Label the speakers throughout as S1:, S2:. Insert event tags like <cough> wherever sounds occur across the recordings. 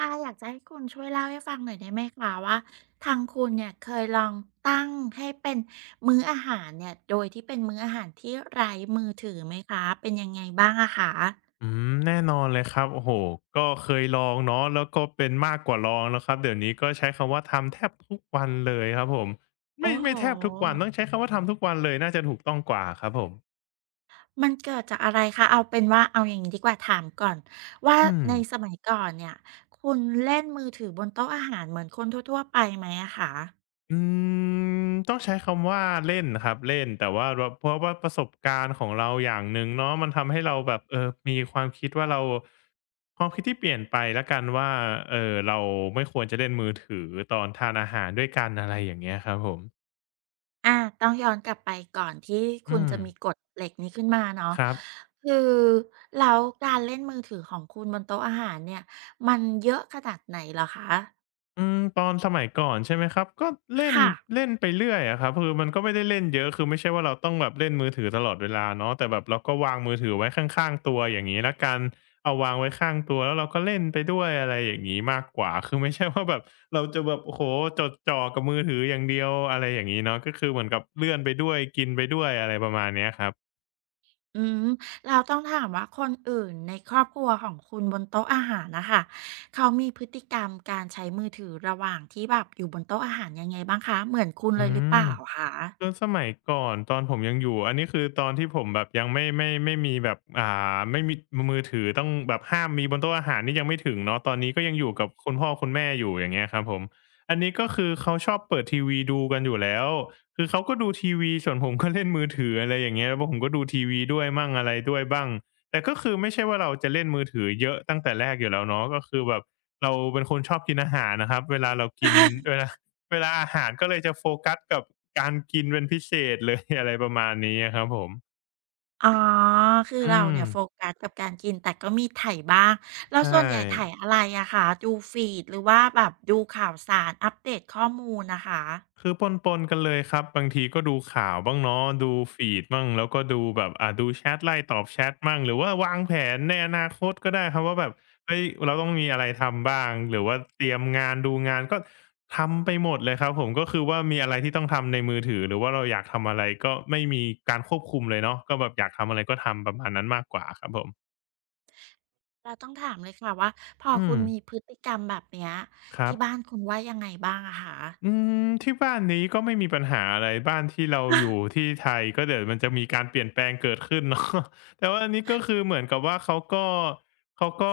S1: อาอยากจะให้คุณช่วยเล่าให้ฟังหน่อยได้ไหมคะว่าทางคุณเนี่ยเคยลองตั้งให้เป็นมื้ออาหารเนี่ยโดยที่เป็นมื้ออาหารที่ไร้มือถือไหมคะเป็นยังไงบ้างอะคะ
S2: อืมแน่นอนเลยครับโอ้โหก็เคยลองเนาะแล้วก็เป็นมากกว่าลองแล้วครับเดี๋ยวนี้ก็ใช้คำว่าทำแทบทุกวันเลยครับผม
S1: โอ้
S2: ไม่
S1: โ
S2: ไม่แทบทุกวัน
S1: ห
S2: ต้องใช้คำว่าทำทุกวันเลยน่าจะถูกต้องกว่าครับผม
S1: มันเกิดจากอะไรคะเอาเป็นว่าเอาอย่างนี้ดีกว่าถามก่อนว่า
S2: อืม
S1: ในสมัยก่อนเนี่ยคุณเล่นมือถือบนโต๊ะอาหารเหมือนคนทั่วๆไปไหมอะคะ
S2: อืต้องใช้คำว่าเล่นครับเล่นแต่ว่าเราเพราะว่าประสบการณ์ของเราอย่างหนึ่งเนาะมันทำให้เราแบบเออมีความคิดว่าเราความคิดที่เปลี่ยนไปละกันว่าเราไม่ควรจะเล่นมือถือตอนทานอาหารด้วยกันอะไรอย่างเงี้ยครับผม
S1: อ่าต้องย้อนกลับไปก่อนที่
S2: อื
S1: คุณ
S2: ม
S1: จะมีกฎเหล็กนี้ขึ้นมาเนาะ
S2: ครับ
S1: คือแล้วการเล่นมือถือของคุณบนโต๊ะอาหารเนี่ยมันเยอะขนาดไหนเหรอคะ
S2: อืมตอนสมัยก่อนใช่ไหมครับ ก็เล่น
S1: ค่ะ
S2: เล่นไปเรื่อยอะครับคือมันก็ไม่ได้เล่นเยอะ คือไม่ใช่ว่าเราต้องแบบเล่นมือถือตลอดเวลาเนาะแต่แบบเราก็วางมือถือไว้ข้างๆตัวอย่างงี้แล้วกันเอาวางไว้ข้างตัวแล้วเราก็เล่นไปด้วยอะไรอย่างงี้มากกว่า คือไม่ใช่ว่าแบบเราจะแบบโอ้โฮจดจ่อกับมือถืออย่างเดียวอะไรอย่างงี้เนาะก็คือเหมือนกับเลื่อนไปด้วยกินไปด้วยอะไรประมาณเนี้ยครับ
S1: อืมแล้วต้องถามว่าคนอื่นในครอบครัวของคุณบนโต๊ะอาหารน่ะค่ะเขามีพฤติกรรมการใช้มือถือระหว่างที่แบบอยู่บนโต๊ะอาหารยังไงบ้างคะเหมือนคุณเล
S2: อื
S1: ยหรือ
S2: ม
S1: เปล่าคะ
S2: คือสมัยก่อนตอนผมยังอยู่อันนี้คือตอนที่ผมแบบยังไม่มีแบบไม่มีมือถือต้องแบบห้ามมีบนโต๊ะอาหารนี่ยังไม่ถึงเนาะตอนนี้ก็ยังอยู่กับคุณพ่อคุณแม่อยู่อย่างเงี้ยครับผมอันนี้ก็คือเขาชอบเปิดทีวีดูกันอยู่แล้วคือเขาก็ดูทีวีส่วนผมก็เล่นมือถืออะไรอย่างเงี้ยแล้วผมก็ดูทีวีด้วยมั่งอะไรด้วยบ้างแต่ก็คือไม่ใช่ว่าเราจะเล่นมือถือเยอะตั้งแต่แรกอยู่แล้วเนาะก็คือแบบเราเป็นคนชอบกินอาหารนะครับเวลาเรากินเวลา เวลาอาหารก็เลยจะโฟกัสกับการกินเป็นพิเศษเลย <laughs> อะไรประมาณนี้อะครับผม
S1: อ๋อ คือ
S2: อื
S1: เรา
S2: ม
S1: เนี่ยโฟกัสกับการกิน แต่ก็มีไถบ้างแล้ว
S2: ใช่
S1: ส่วนใหญ่ไถอะไรอะคะดูฟีดหรือว่าแบบดูข่าวสารอัปเดตข้อมูลนะคะ
S2: คือปนๆกันเลยครับบางทีก็ดูข่าวบ้างเนาะดูฟีดบ้างแล้วก็ดูแบบดูแชตไล่ตอบแชทมั่งหรือว่าวางแผนในอนาคตก็ได้ครับว่าแบบเฮ้ยเราต้องมีอะไรทำบ้างหรือว่าเตรียมงานดูงานก็ทำไปหมดเลยครับผมก็คือว่ามีอะไรที่ต้องทำในมือถือหรือว่าเราอยากทำอะไรก็ไม่มีการควบคุมเลยเนาะก็แบบอยากทำอะไรก็ทำประมาณนั้นมากกว่าครับผม
S1: เราต้องถามเลยค่ะว่าพอ
S2: อื
S1: คุ
S2: ม
S1: ณมีพฤติกรรมแบบเนี้ย
S2: ครั
S1: ที่บ้า
S2: บ
S1: นคุณว่ายังไงบ้างอะคะ
S2: อืมที่บ้านนี้ก็ไม่มีปัญหาอะไรบ้านที่เราอยู่ที่ไทยก็เดี๋ยวมันจะมีการเปลี่ยนแปลงเกิดขึ้น <laughs> เนาะแต่ว่าอันนี้ก็คือเหมือนกับว่าเขาก็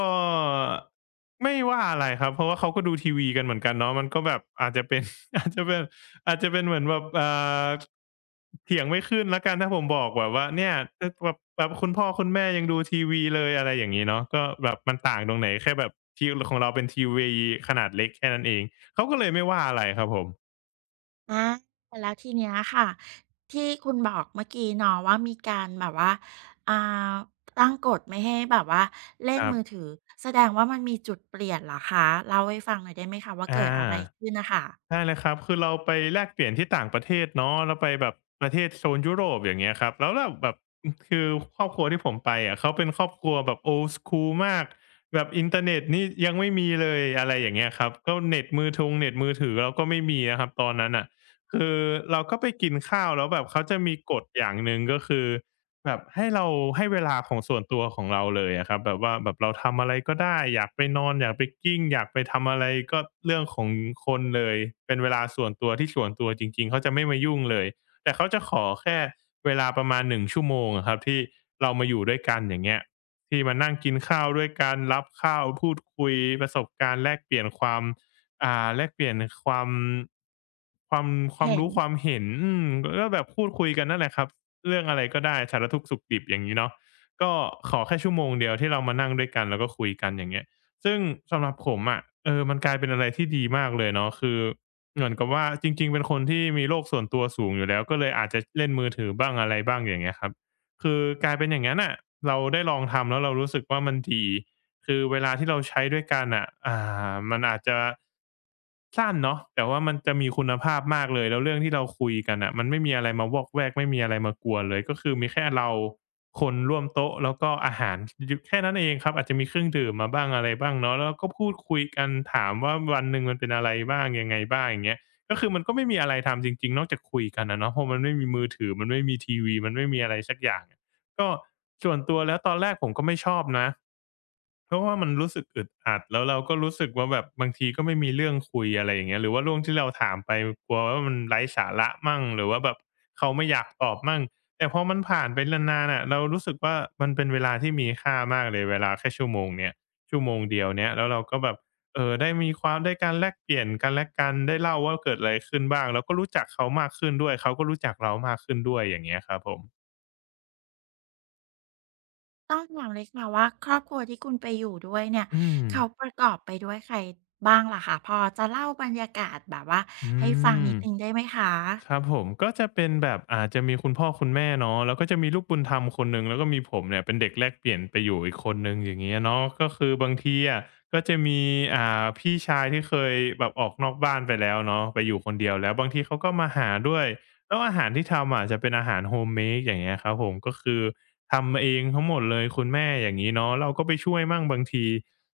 S2: ไม่ว่าอะไรครับเพราะว่าเขาก็ดูทีวีกันเหมือนกันเนาะมันก็แบบอาจจะเป็น <laughs> อาจจะเป็นเหมือนแบบาเถียงไม่ขึ้นแล้วกันถ้าผมบอกแบบว่าเนี่ยเออแบบคุณพ่อคุณแม่ยังดูทีวีเลยอะไรอย่างงี้เนาะก็แบบมันต่างตรงไหนแค่แบบที่ลของเราเป็นทีวีขนาดเล็กแค่นั้นเอง เขาก็เลยไม่ว่าอะไรครับผม
S1: อาแล้วทีเนี้ยค่ะที่คุณบอกเมื่อกี้เนาะว่ามีการแบบว่าอ่าตั้งกฎไม่ให้แบบว่าเล่
S2: ค
S1: น
S2: รับ
S1: มือถือแสดงว่ามันมีจุดเปลี่ยนเหรอคะเล่าให้ฟังหน่อยได้ไหมคะว่าเกิ
S2: อา
S1: ดอะไรขึ้นน่ะค่ะ
S2: ได้เลยครับคือเราไปแลกเปลี่ยนที่ต่างประเทศเนาะแล้วไปแบบประเทศโซนยุโรปอย่างเงี้ยครับแล้วเราแบบอือคือครอบครัวที่ผมไปอะเขาเป็นครอบครัวแบบ Old School มากแบบอินเทอร์เน็ตนี่ยังไม่มีเลยอะไรอย่างเงี้ยครับก็เน็ตมือถือเราก็ไม่มีนะครับตอนนั้นน่ะคือเราก็ไปกินข้าวแล้วแบบเขาจะมีกฎอย่างหนึ่งก็คือ แบบให้เวลาของส่วนตัวของเราเลยอะครับแบบว่าแบบเราทำอะไรก็ได้อยากไปนอนอยากไปกิ้งอยากไปทำอะไรก็เรื่องของคนเลยเป็นเวลาส่วนตัวที่ส่วนตัวจริงๆเขาจะไม่มายุ่งเลยแต่เขาจะขอแค่เวลาประมาณ1 ชั่วโมงอะครับที่เรามาอยู่ด้วยกันอย่างเงี้ยที่มานั่งกินข้าวด้วยกันรับข้าวพูดคุยประสบการณ์แลกเปลี่ยนความแลกเปลี่ยนความความความ
S1: เห็น
S2: รู้ความเห็นอืมก็แบบพูดคุยกันนั่นแหละครับ เรื่องอะไรก็ได้สารทุกข์สุขดิบอย่างนี้เนาะก็ขอแค่ชั่วโมงเดียวที่เรามานั่งด้วยกันแล้วก็คุยกันอย่างเงี้ยซึ่งสำหรับผมอะะมันกลายเป็นอะไรที่ดีมากเลยเนาะคือเหมือนกับว่าจริงๆเป็นคนที่มีโลกส่วนตัวสูงอยู่แล้วก็เลยอาจจะเล่นมือถือบ้างอะไรบ้างอย่างเงี้ยครับคือกลายเป็นอย่างนั้นอ่ะเราได้ลองทำแล้วเรารู้สึกว่ามันดี คือเวลาที่เราใช้ด้วยกันอ่ะมันอาจจะสั้นเนาะแต่ว่ามันจะมีคุณภาพมากเลยแล้วเรื่องที่เราคุยกันน่ะมันไม่มีอะไรมาวอกแวกไม่มีอะไรมากวนเลยก็คือมีแค่เราคนร่วมโต๊ะแล้วก็อาหารยแค่นั้นเองครับอาจจะมีเครื่องดื่มมาบ้างอะไรบ้างเนาะแล้วก็พูดคุยกันถามว่าวันหนึ่งมันเป็นอะไรบ้างยังไงบ้างอย่างเงี้ยก็คือมันก็ไม่มีอะไรทำจริงๆนอกจากคุยกันอะเนาะเพราะมันไม่มีมือถือมันไม่มีทีวีมันไม่มีอะไรสักอย่าง ก็ส่วนตัวแล้วตอนแรกผมก็ไม่ชอบนะเพราะว่ามันรู้สึกอึดอัดแล้วเราก็รู้สึกว่าแบบบางทีก็ไม่มีเรื่องคุยอะไรอย่างเงี้ยหรือว่าเรื่องที่เราถามไปกลัวว่ามันไร้สาระมั่งหรือว่าแบบเขาไม่อยากตอบมั่งแต่พอมันผ่านไปนานๆน่ะเรารู้สึกว่ามันเป็นเวลาที่มีค่ามากเลยเวลาแค่ชั่วโมงเนี้ยชั่วโมงเดียวเนี้ยแล้วเราก็แบบได้มีความได้การแลกเปลี่ยนกันและกันได้เล่าว่าเกิดอะไรขึ้นบ้างเราก็รู้จักเขามากขึ้นด้วยเขาก็รู้จักเรามากขึ้นด้วยอย่างเงี้ยครับผม
S1: ต้องถามเลยค่ะว่าครอบครัวที่คุณไปอยู่ด้วยเนี่ย
S2: อืม
S1: เขาประกอบไปด้วยใครบ้างล่ะคะพอจะเล่าบรรยากาศแบบว่า
S2: อื
S1: ให้ฟัง
S2: ม
S1: นิดหนึ่งได้ไหมคะ
S2: ครับผมก็จะเป็นแบบอาจะมีคุณพ่อคุณแม่เนาะแล้วก็จะมีลูกบุญธรรมคนหนึ่งแล้วก็มีผมเนี่ยเป็นเด็กแลกเปลี่ยนไปอยู่อีกคนหนึ่งอย่างเงี้ยเนาะก็คือบางทีอะก็จะมีพี่ชายที่เคยแบบออกนอกบ้านไปแล้วเนาะไปอยู่คนเดียวแล้วบางทีเขาก็มาหาด้วยแล้วอาหารที่ทำอะจะเป็นอาหาร Home-made อย่างเงี้ยครับผมก็คือทำเองทั้งหมดเลยคุณแม่อย่างงี้เนาะเราก็ไปช่วยมั่งบางที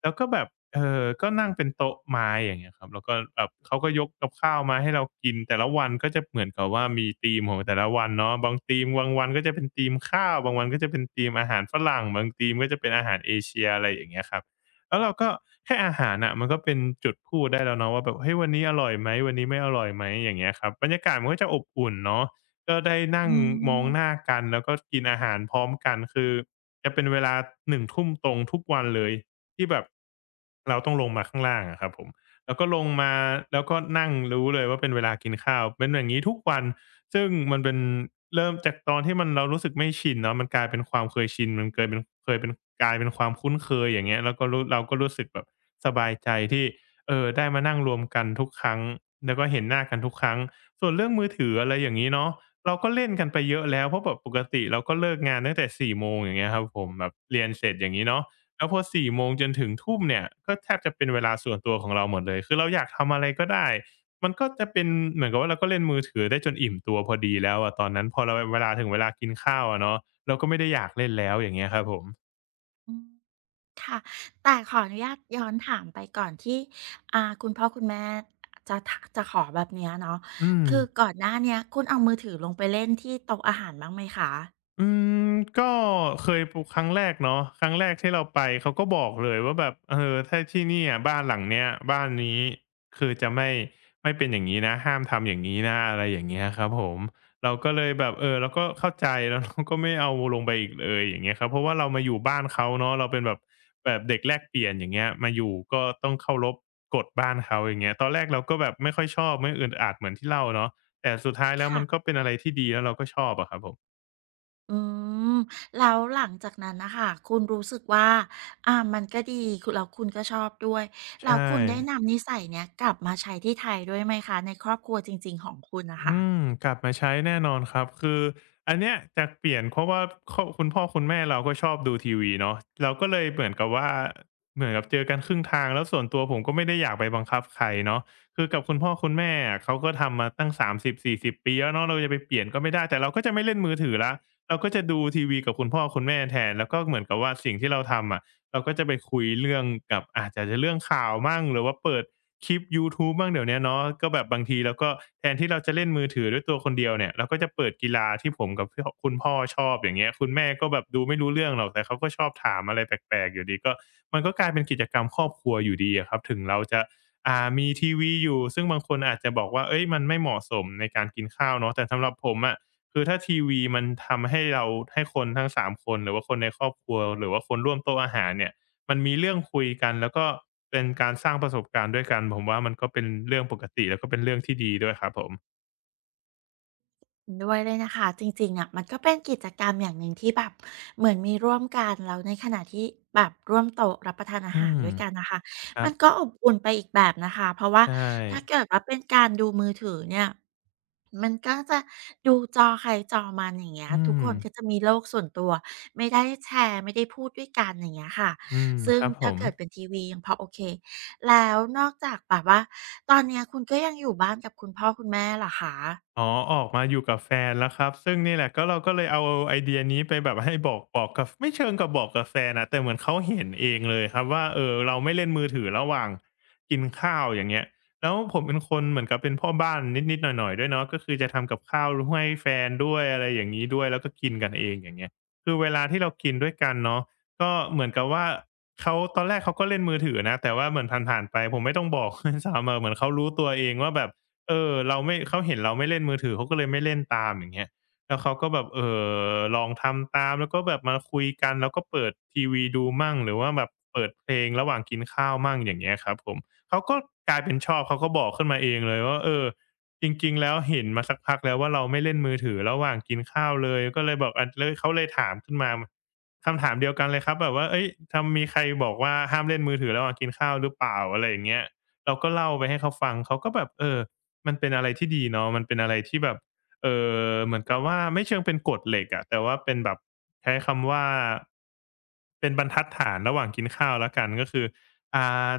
S2: แล้วก็แบบ ก็นั่งเป็นโต๊ะไม้อย่างเงี้ยครับแล้วก็แบบเขาก็ยกกับข้าวมาให้เรากินแต่ละวันก็จะเหมือนกับว่ามีธีมของแต่ละวันเนาะบางธีมบางวันก็จะเป็นธีมข้าว บางวันก็จะเป็นธีมอาหารฝรั่ง บางธีมก็จะเป็นอาหารเอเชียอะไรอย่างเงี้ยครับแล้วเราก็แค่อาหารน่ะมันก็เป็นจุดพูดได้แล้วเนาะว่าแบบเฮ้ยวันนี้อร่อยไหม วันนี้ไม่อร่อยไหมอย่างเงี้ยครับบรรยากาศมันก็จะอบอุ่นเนาะก็ได้
S1: อื
S2: นั่งมองหน้า
S1: ม
S2: กันแล้วก็กินอาหารพร้อมกันคือจะเป็นเวลาหนึ่งทุ่มตรงทุกวันเลย ที่แบบเราต้องลงมาข้างล่างอะครับผมแล้วก็ลงมาแล้วก็นั่งรู้เลยว่าเป็นเวลากินข้าวเป็นอย่างนี้ทุกวันซึ่งมันเป็นเริ่มจากตอนที่มันเรารู้สึกไม่ชินเนาะมันกลายเป็นความเคยชินมันเกยเป็นเคยเป็นกลายเป็นความคุ้นเคยอย่างเงี้ยแล้วก็เราก็รู้สึกแบบสบายใจที่ได้มานั่งรวมกันทุกครั้งแล้วก็เห็นหน้ากันทุกครั้งส่วนเรื่องมือถืออะไรอย่างงี้เนาะเราก็เล่นกันไปเยอะแล้วเพราะแบบปกติเราก็เลิกงานตั้งแต่สี่โมงอย่างเงี้ยครับผมแบบเรียนเสร็จอย่างงี้เนาะ แล้วพอ4โมงจนถึงทุ่มเนี่ยก็แทบจะเป็นเวลาส่วนตัวของเราหมดเลยคือเราอยากทำอะไรก็ได้มันก็จะเป็นเหมือนกับว่าเราก็เล่นมือถือได้จนอิ่มตัวพอดีแล้วอะตอนนั้นพอเวลาถึงเวลากินข้าวอะเนาะเราก็ไม่ได้อยากเล่นแล้วอย่างเงี้ยครับผม
S1: อือ ค่ะแต่ขออนุญาตย้อนถามไปก่อนที่อ่าคุณพ่อคุณแม่จะทจะขอแบบเนี้ยเนาะ
S2: อืม
S1: คือก่อนหน้าเนี้ยคุณเอามือถือลงไปเล่นที่โต๊ะอาหารบ้างไหมคะ
S2: อืมก็เคยปลูกครั้งแรกเนาะครั้งแรกที่เราไปเขาก็บอกเลยว่าแบบเออถ้าที่เนี่ยบ้านหลังเนี้ยบ้านนี้คือจะไม่เป็นอย่างงี้นะห้ามทำอย่างงี้นะอะไรอย่างเงี้ยครับผมเราก็เลยแบบเออเราก็เข้าใจแล้วเราก็ไม่เอาลงไปอีกเลยอย่างเงี้ยครับเพราะว่าเรามาอยู่บ้านเขาเนาะเราเป็นแบบเด็กแลกเปลี่ยนอย่างเงี้ยมาอยู่ก็ต้องเคารพกฎบ้านเขาอย่างเงี้ยตอนแรกเราก็แบบไม่ค่อยชอบไม่อึดอัดเหมือนที่เล่าเนาะแต่สุดท้ายแล้ว
S1: ค่ะ
S2: มันก็เป็นอะไรที่ดีแล้วเราก็ชอบอะครับผม
S1: อืมแล้วหลังจากนั้นน่ะค่ะคุณรู้สึกว่าอ่ามันก็ดีคือแล้วคุณก็ชอบด้วย
S2: ใช
S1: แล้ว
S2: ่
S1: คุณได้นำนิสัยเนี้ยกลับมาใช้ที่ไทยด้วยไหมคะในครอบครัวจริงๆของคุณน่ะ
S2: อืม
S1: ค่ะ
S2: กลับมาใช้แน่นอนครับคืออันเนี้ยจะเปลี่ยนเพราะว่าครอบคุณพ่อคุณแม่เราก็ชอบดูทีวีเนาะเราก็เลยเหมือนกับว่าเหมือนกับเจอกันครึ่งทางแล้วส่วนตัวผมก็ไม่ได้อยากไปบังคับใครเนาะคือกับคุณพ่อคุณแม่อะเขาก็ทำมาตั้ง3 0ิบสี่สิบปีแล้วเนาะเราจะไปเปลี่ยนก็ไม่ได้ แต่เราก็จะไม่เล่นมือถือแล้วเราก็จะดูทีวีกับคุณพ่อคุณแม่แทนแล้วก็เหมือนกับว่าสิ่งที่เราทำอะ เราก็จะไปคุยเรื่องกับอาจจะเรื่องข่าวมั่งหรือว่าเปิดคลิปยูทูบมั่งเดี๋ยวเนี้ยเนาะก็แบบบางทีเราก็แทนที่เราจะเล่นมือถือด้วยตัวคนเดียวเนี่ยเราก็จะเปิดกีฬาที่ผมกับพคุณพ่อชอบอย่างเงี้ยคุณแม่ก็แบบดูไม่รู้เรื่องหรอกแต่เขาก็ชอบถามอะไรแปลกๆอยู่ดีก็มันก็กลายเป็นกิจกรรมครอบครัวอยู่ดีอะครับถึงเราจะมีทีวีอยู่ซึ่งบางคนอาจจะบอกว่าเฮ้ยมันไม่เหมาะสมในการกินข้าวเนาะแต่สำหรับผมอะ คือถ้าทีวีมันทำให้เราให้คนทั้ง3คนหรือว่าคนในครอบครัวหรือว่าคนร่วมโต๊ะอาหารเนี่ยมันมีเรื่องคุยกันแล้วก็เป็นการสร้างประสบการณ์ด้วยกันผมว่ามันก็เป็นเรื่องปกติแล้วก็เป็นเรื่องที่ดีด้วยครับผม
S1: เห็นด้วยเลยนะคะจริงๆอะมันก็เป็นกิจกรรมอย่างหนึ่งที่แบบเหมือนมีร่วมกันแล้วในขณะที่แบบร่วมโต๊ะรับประทานอา
S2: อื
S1: หาร
S2: ม
S1: ด้วยกันนะคะ
S2: ครั
S1: มั
S2: บ
S1: นก็อบอุ่นไปอีกแบบนะคะเพราะว่า
S2: ใช่
S1: ถ้าเกิดว่าเป็นการดูมือถือเนี่ยมันก็จะดูจอใครจอมันอย่างเงี้ย
S2: อื
S1: ทุก
S2: ม
S1: คนก็จะมีโลกส่วนตัวไม่ได้แชร์ไม่ได้พูดด้วยกันอย่างเงี้ยค่ะ
S2: อืม
S1: ซึ่
S2: ค
S1: ง
S2: รับผ
S1: ถ้า
S2: ม
S1: เกิดเป็นทีวียังพอโอเคแล้วนอกจากแบบว่าตอนเนี้ยคุณก็ยังอยู่บ้านกับคุณพ่อคุณแม่เหรอคะ
S2: อ๋อออกมาอยู่กับแฟนแล้วครับซึ่งนี่แหละก็เราก็เลยเอาไอเดียนี้ไปแบบให้บอกกับไม่เชิงกับบอกกับแฟนนะแต่เหมือนเขาเห็นเองเลยครับว่าเออเราไม่เล่นมือถือระหว่างกินข้าวอย่างเงี้ยแล้วผมเป็นคนเหมือนกับเป็นพ่อบ้านนิดๆหน่อยๆด้วยเนาะก็คือจะทำกับข้าวให้แฟนด้วยอะไรอย่างงี้ด้วยแล้วก็กินกันเองอย่างเงี้ยคือเวลาที่เรากินด้วยกันเนาะก็เหมือนกับว่าเขาตอนแรกเขาก็เล่นมือถือนะแต่ว่าเหมือนผ่านๆไปผมไม่ต้องบอก <laughs> ด้วยซ้ำอะเหมือนเขารู้ตัวเองว่าแบบ เออเราไม่เขาเห็นเราไม่เล่นมือถือเขาก็เลยไม่เล่นตามอย่างเงี้ยแล้วเขาก็แบบลองทำตามแล้วก็แบบมาคุยกันแล้วก็เปิดทีวีดูมั่งหรือว่าแบบเปิดเพลงระหว่างกินข้าวมั่งอย่างเงี้ยครับผมเขาก็กลายเป็นชอบเขาก็บอกขึ้นมาเองเลยว่าเออจริงๆแล้วเห็นมาสักพักแล้วว่าเราไม่เล่นมือถือระหว่างกินข้าวเลยก็เลยแบบอะเลยเขาเลยถามขึ้นมาคำถามเดียวกันเลยครับแบบว่าเฮ้ยทำมีใครบอกว่าห้ามเล่นมือถือระหว่างกินข้าวหรือเปล่าอะไรอย่างเงี้ยเราก็เล่าไปให้เขาฟังเขาก็แบบเออ มันเป็นอะไรที่ดีเนาะมันเป็นอะไรที่แบบเอ่เหมือนกับว่าไม่เชิงเป็นกฎเหล็กอะแต่ว่าเป็นแบบใช้คำว่าเป็นบรรทัดฐานระหว่างกินข้าวแล้วกันก็คืออ่า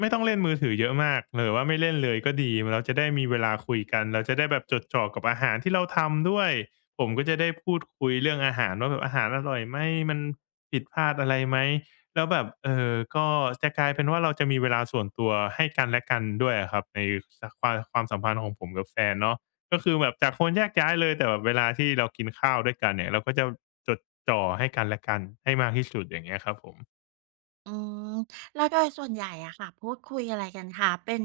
S2: ไม่ต้องเล่นมือถือเยอะมากหรือว่าไม่เล่นเลยก็ดีเราจะได้มีเวลาคุยกันเราจะได้แบบจดจ่อกับอาหารที่เราทำด้วยผมก็จะได้พูดคุยเรื่องอาหารว่าแบบอาหารอร่อยไหมมันผิดพลาดอะไรไหม แล้วแบบเออก็จะกลายเป็นว่าเราจะมีเวลาส่วนตัวให้กันและกันด้วยอะครับในสความสัมพันธ์ของผมกับแฟนเนาะก็คือแบบจากคนแยกย้ายเลยแต่แบบเวลาที่เรากินข้าวด้วยกันเนี่ยเราก็จะจดจ่อให้กันและกันให้มากที่สุดอย่างเงี้ยครับผม
S1: อืมแล้วโดยส่วนใหญ่อะค่ะพูดคุยอะไรกันคะเป็น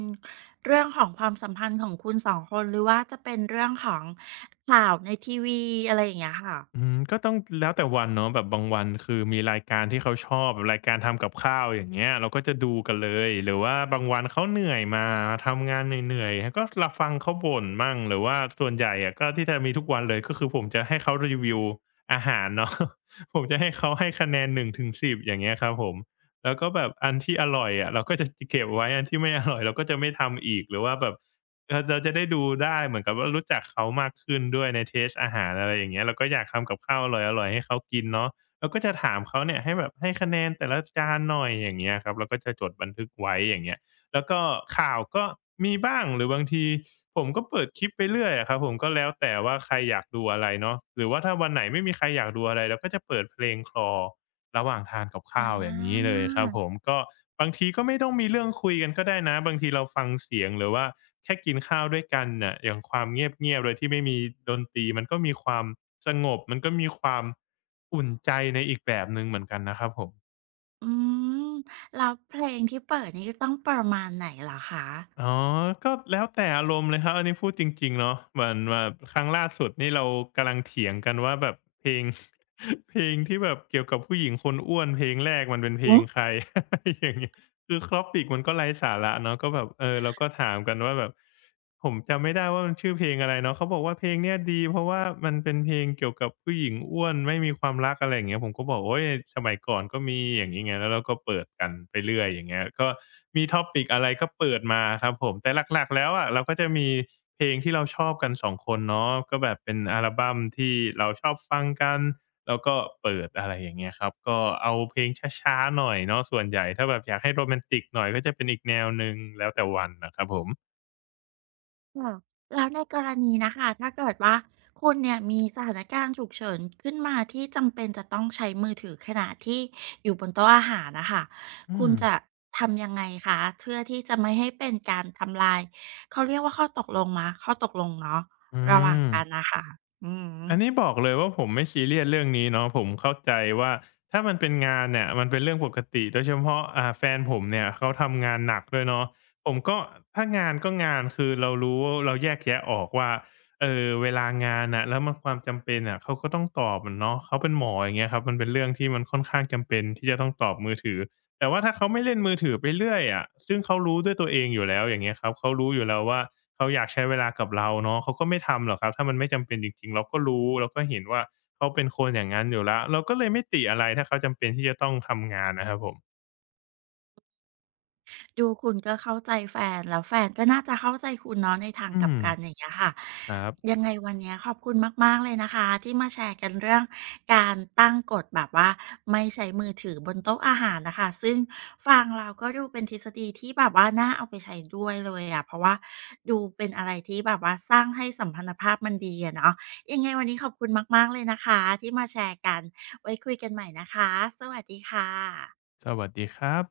S1: เรื่องของความสัมพันธ์ของคุณสองคนหรือว่าจะเป็นเรื่องของข่าวในทีวีอะไรอย่างเงี้ยค่ะ
S2: อืมก็ต้องแล้วแต่วันเนาะแบบบางวันคือมีรายการที่เขาชอบแบบรายการทำกับข้าวอย่างเงี้ยเราก็จะดูกันเลยหรือว่าบางวันเขาเหนื่อยมาทำงานเหนื่อยๆก็เราฟังเขาบ่นมั่งหรือว่าส่วนใหญ่อะก็ที่จะมีทุกวันเลยก็คือผมจะให้เขารีวิวอาหารเนาะ <laughs> ผมจะให้เขาให้คะแนน1-10อย่างเงี้ยครับผมแล้วก็แบบอันที่อร่อยอะเราก็จะจเก็บไว้อันที่ไม่อร่อยเราก็จะไม่ทำอีกหรือว่าแบบ เราเราจะได้ดูได้เหมือนกับว่ารู้จักเขามากขึ้นด้วยในเทส t e อาหารอะไรอย่างเงี้ยเราก็อยากทำกับข้าวอร่อยๆให้เขากินเนาะเราก็จะถามเขาเนี่ยให้แบบให้คะแนนแต่ละจานหน่อยอย่างเงี้ยครับเราก็จะจดบันทึกไว้อย่างเงี้ยแล้วก็ข่าวก็มีบ้างหรือบางทีผมก็เปิดคลิปไปเรื่อยอะครับผมก็แล้วแต่ว่าใครอยากดูอะไรเนาะหรือว่าถ้าวันไหนไม่มีใครอยากดูอะไรเราก็จะเปิดเพลง Clore ระหว่างทานกับข้าวอ
S1: อา
S2: ย่างนี้เลยครับผมก็บางทีก็ไม่ต้องมีเรื่องคุยกันก็ได้นะบางทีเราฟังเสียงหรือว่าแค่กินข้าวด้วยกันน่ะอย่างความเงียบๆโดยที่ไม่มีดนตรีมันก็มีความสงบมันก็มีความอุ่นใจในอีกแบบหนึ่งเหมือนกันนะครับผม
S1: อืมแล้วเพลงที่เปิดนี่ต้องประมาณไหนเหรอคะ
S2: อ๋อก็แล้วแต่อารมณ์เลยครับอันนี้พูดจริงๆเนาะเหมือนแบบครั้งล่าสุดนี่เรากำลังเถียงกันว่าแบบเพลง <laughs> เพลงที่แบบเกี่ยวกับผู้หญิงคนอ้วนเพลงแรกมันเป็นเพล
S1: โอ้
S2: งใคร <laughs> อย่างงี้ คือครอปปิกมันก็ไร้สาระเนาะก็แบบเออเราก็ถามกันว่าแบบผมจำไม่ได้ว่ามันชื่อเพลงอะไรเนาะเขาบอกว่าเพลงเนี้ยดีเพราะว่ามันเป็นเพลงเกี่ยวกับผู้หญิงอ้วนไม่มีความรักอะไรอย่างเงี้ยผมก็บอกโอ๊ยสมัยก่อนก็มีอย่างงี้ไงแล้วเราก็เปิดกันไปเรื่อยอย่างเงี้ยก็มี topic อะไรก็เปิดมาครับผมแต่หลักๆแล้วอะเราก็จะมีเพลงที่เราชอบกันสองคนเนาะก็แบบเป็นอัลบัมที่เราชอบฟังกัน แล้วก็เปิดอะไรอย่างเงี้ยครับก็เอาเพลงช้าๆหน่อยเนาะส่วนใหญ่ถ้าแบบอยากให้โรแมนติกหน่อยก็จะเป็นอีกแนวหนึ่งแล้วแต่วันน่ะครับผม
S1: ค่ะแล้วในกรณีนะค่ะถ้าเกิดว่าคุณเนี่ยมีสถานการณ์ฉุกเฉินขึ้นมาที่จำเป็นจะต้องใช้มือถือขณะที่อยู่บนโต๊ะอาหารนะคะ
S2: อื
S1: คุณ
S2: ม
S1: จะทำยังไงคะเพื่อที่จะไม่ให้เป็นการทำลายเขาเรียกว่าข้อตกลงมาข้อตกลงเนาะ
S2: อื
S1: ระหว่าง
S2: ม
S1: กันนะคะอือ
S2: อันนี้บอกเลยว่าผมไม่ซีเรียสเรื่องนี้เนาะผมเข้าใจว่าถ้ามันเป็นงานเนี่ยมันเป็นเรื่องปกติโดยเฉพาะแฟนผมเนี่ยเขาทำงานหนักด้วยเนาะผมก็ถ้างานก็งานคือเรารู้เราแยกแยะออกว่าเวลางานน่ะแล้วมันความจำเป็นน่ะเขาก็ต้องตอบอะเนาะเขาเป็นหมออย่างเงี้ยครับมันเป็นเรื่องที่มันค่อนข้างจำเป็นที่จะต้องตอบมือถือ แต่ว่าถ้าเขาไม่เล่นมือถือไปเรื่อยอะซึ่งเขารู้ด้วยตัวเองอยู่แล้วอย่างเงี้ยครับเขารู้อยู่แล้วว่าเขาอยากใช้เวลากับเราเนาะเขาก็ไม่ทำหรอกครับถ้ามันไม่จำเป็นจริงๆเราก็รู้เราก็เห็นว่าเขาเป็นคนอย่างงั้นอยู่แล้วเราก็เลยไม่ติอะไรถ้าเขาจำเป็นที่จะต้องทำงานนะครับผม
S1: ดูคุณก็เข้าใจแฟนแล้วแฟนก็น่าจะเข้าใจคุณเนาะในทาง
S2: อื
S1: กลับ
S2: ม
S1: กันอย่างเงี้ยค่ะ
S2: ครับ
S1: ยังไงวันเนี้ยขอบคุณมากๆเลยนะคะที่มาแชร์กันเรื่องการตั้งกฎแบบว่าไม่ใช้มือถือบนโต๊ะอาหารน่ะค่ะซึ่งฟังแล้วก็ดูเป็นทฤษฎีที่แบบว่าน่าเอาไปใช้ด้วยเลยอะเพราะว่าดูเป็นอะไรที่แบบว่าสร้างให้สัมพันธภาพมันดีอะเนาะยังไงวันนี้ขอบคุณมากๆเลยนะคะที่มาแชร์กันไว้คุยกันใหม่นะคะสวัสดีค่ะ
S2: สวัสดีครับ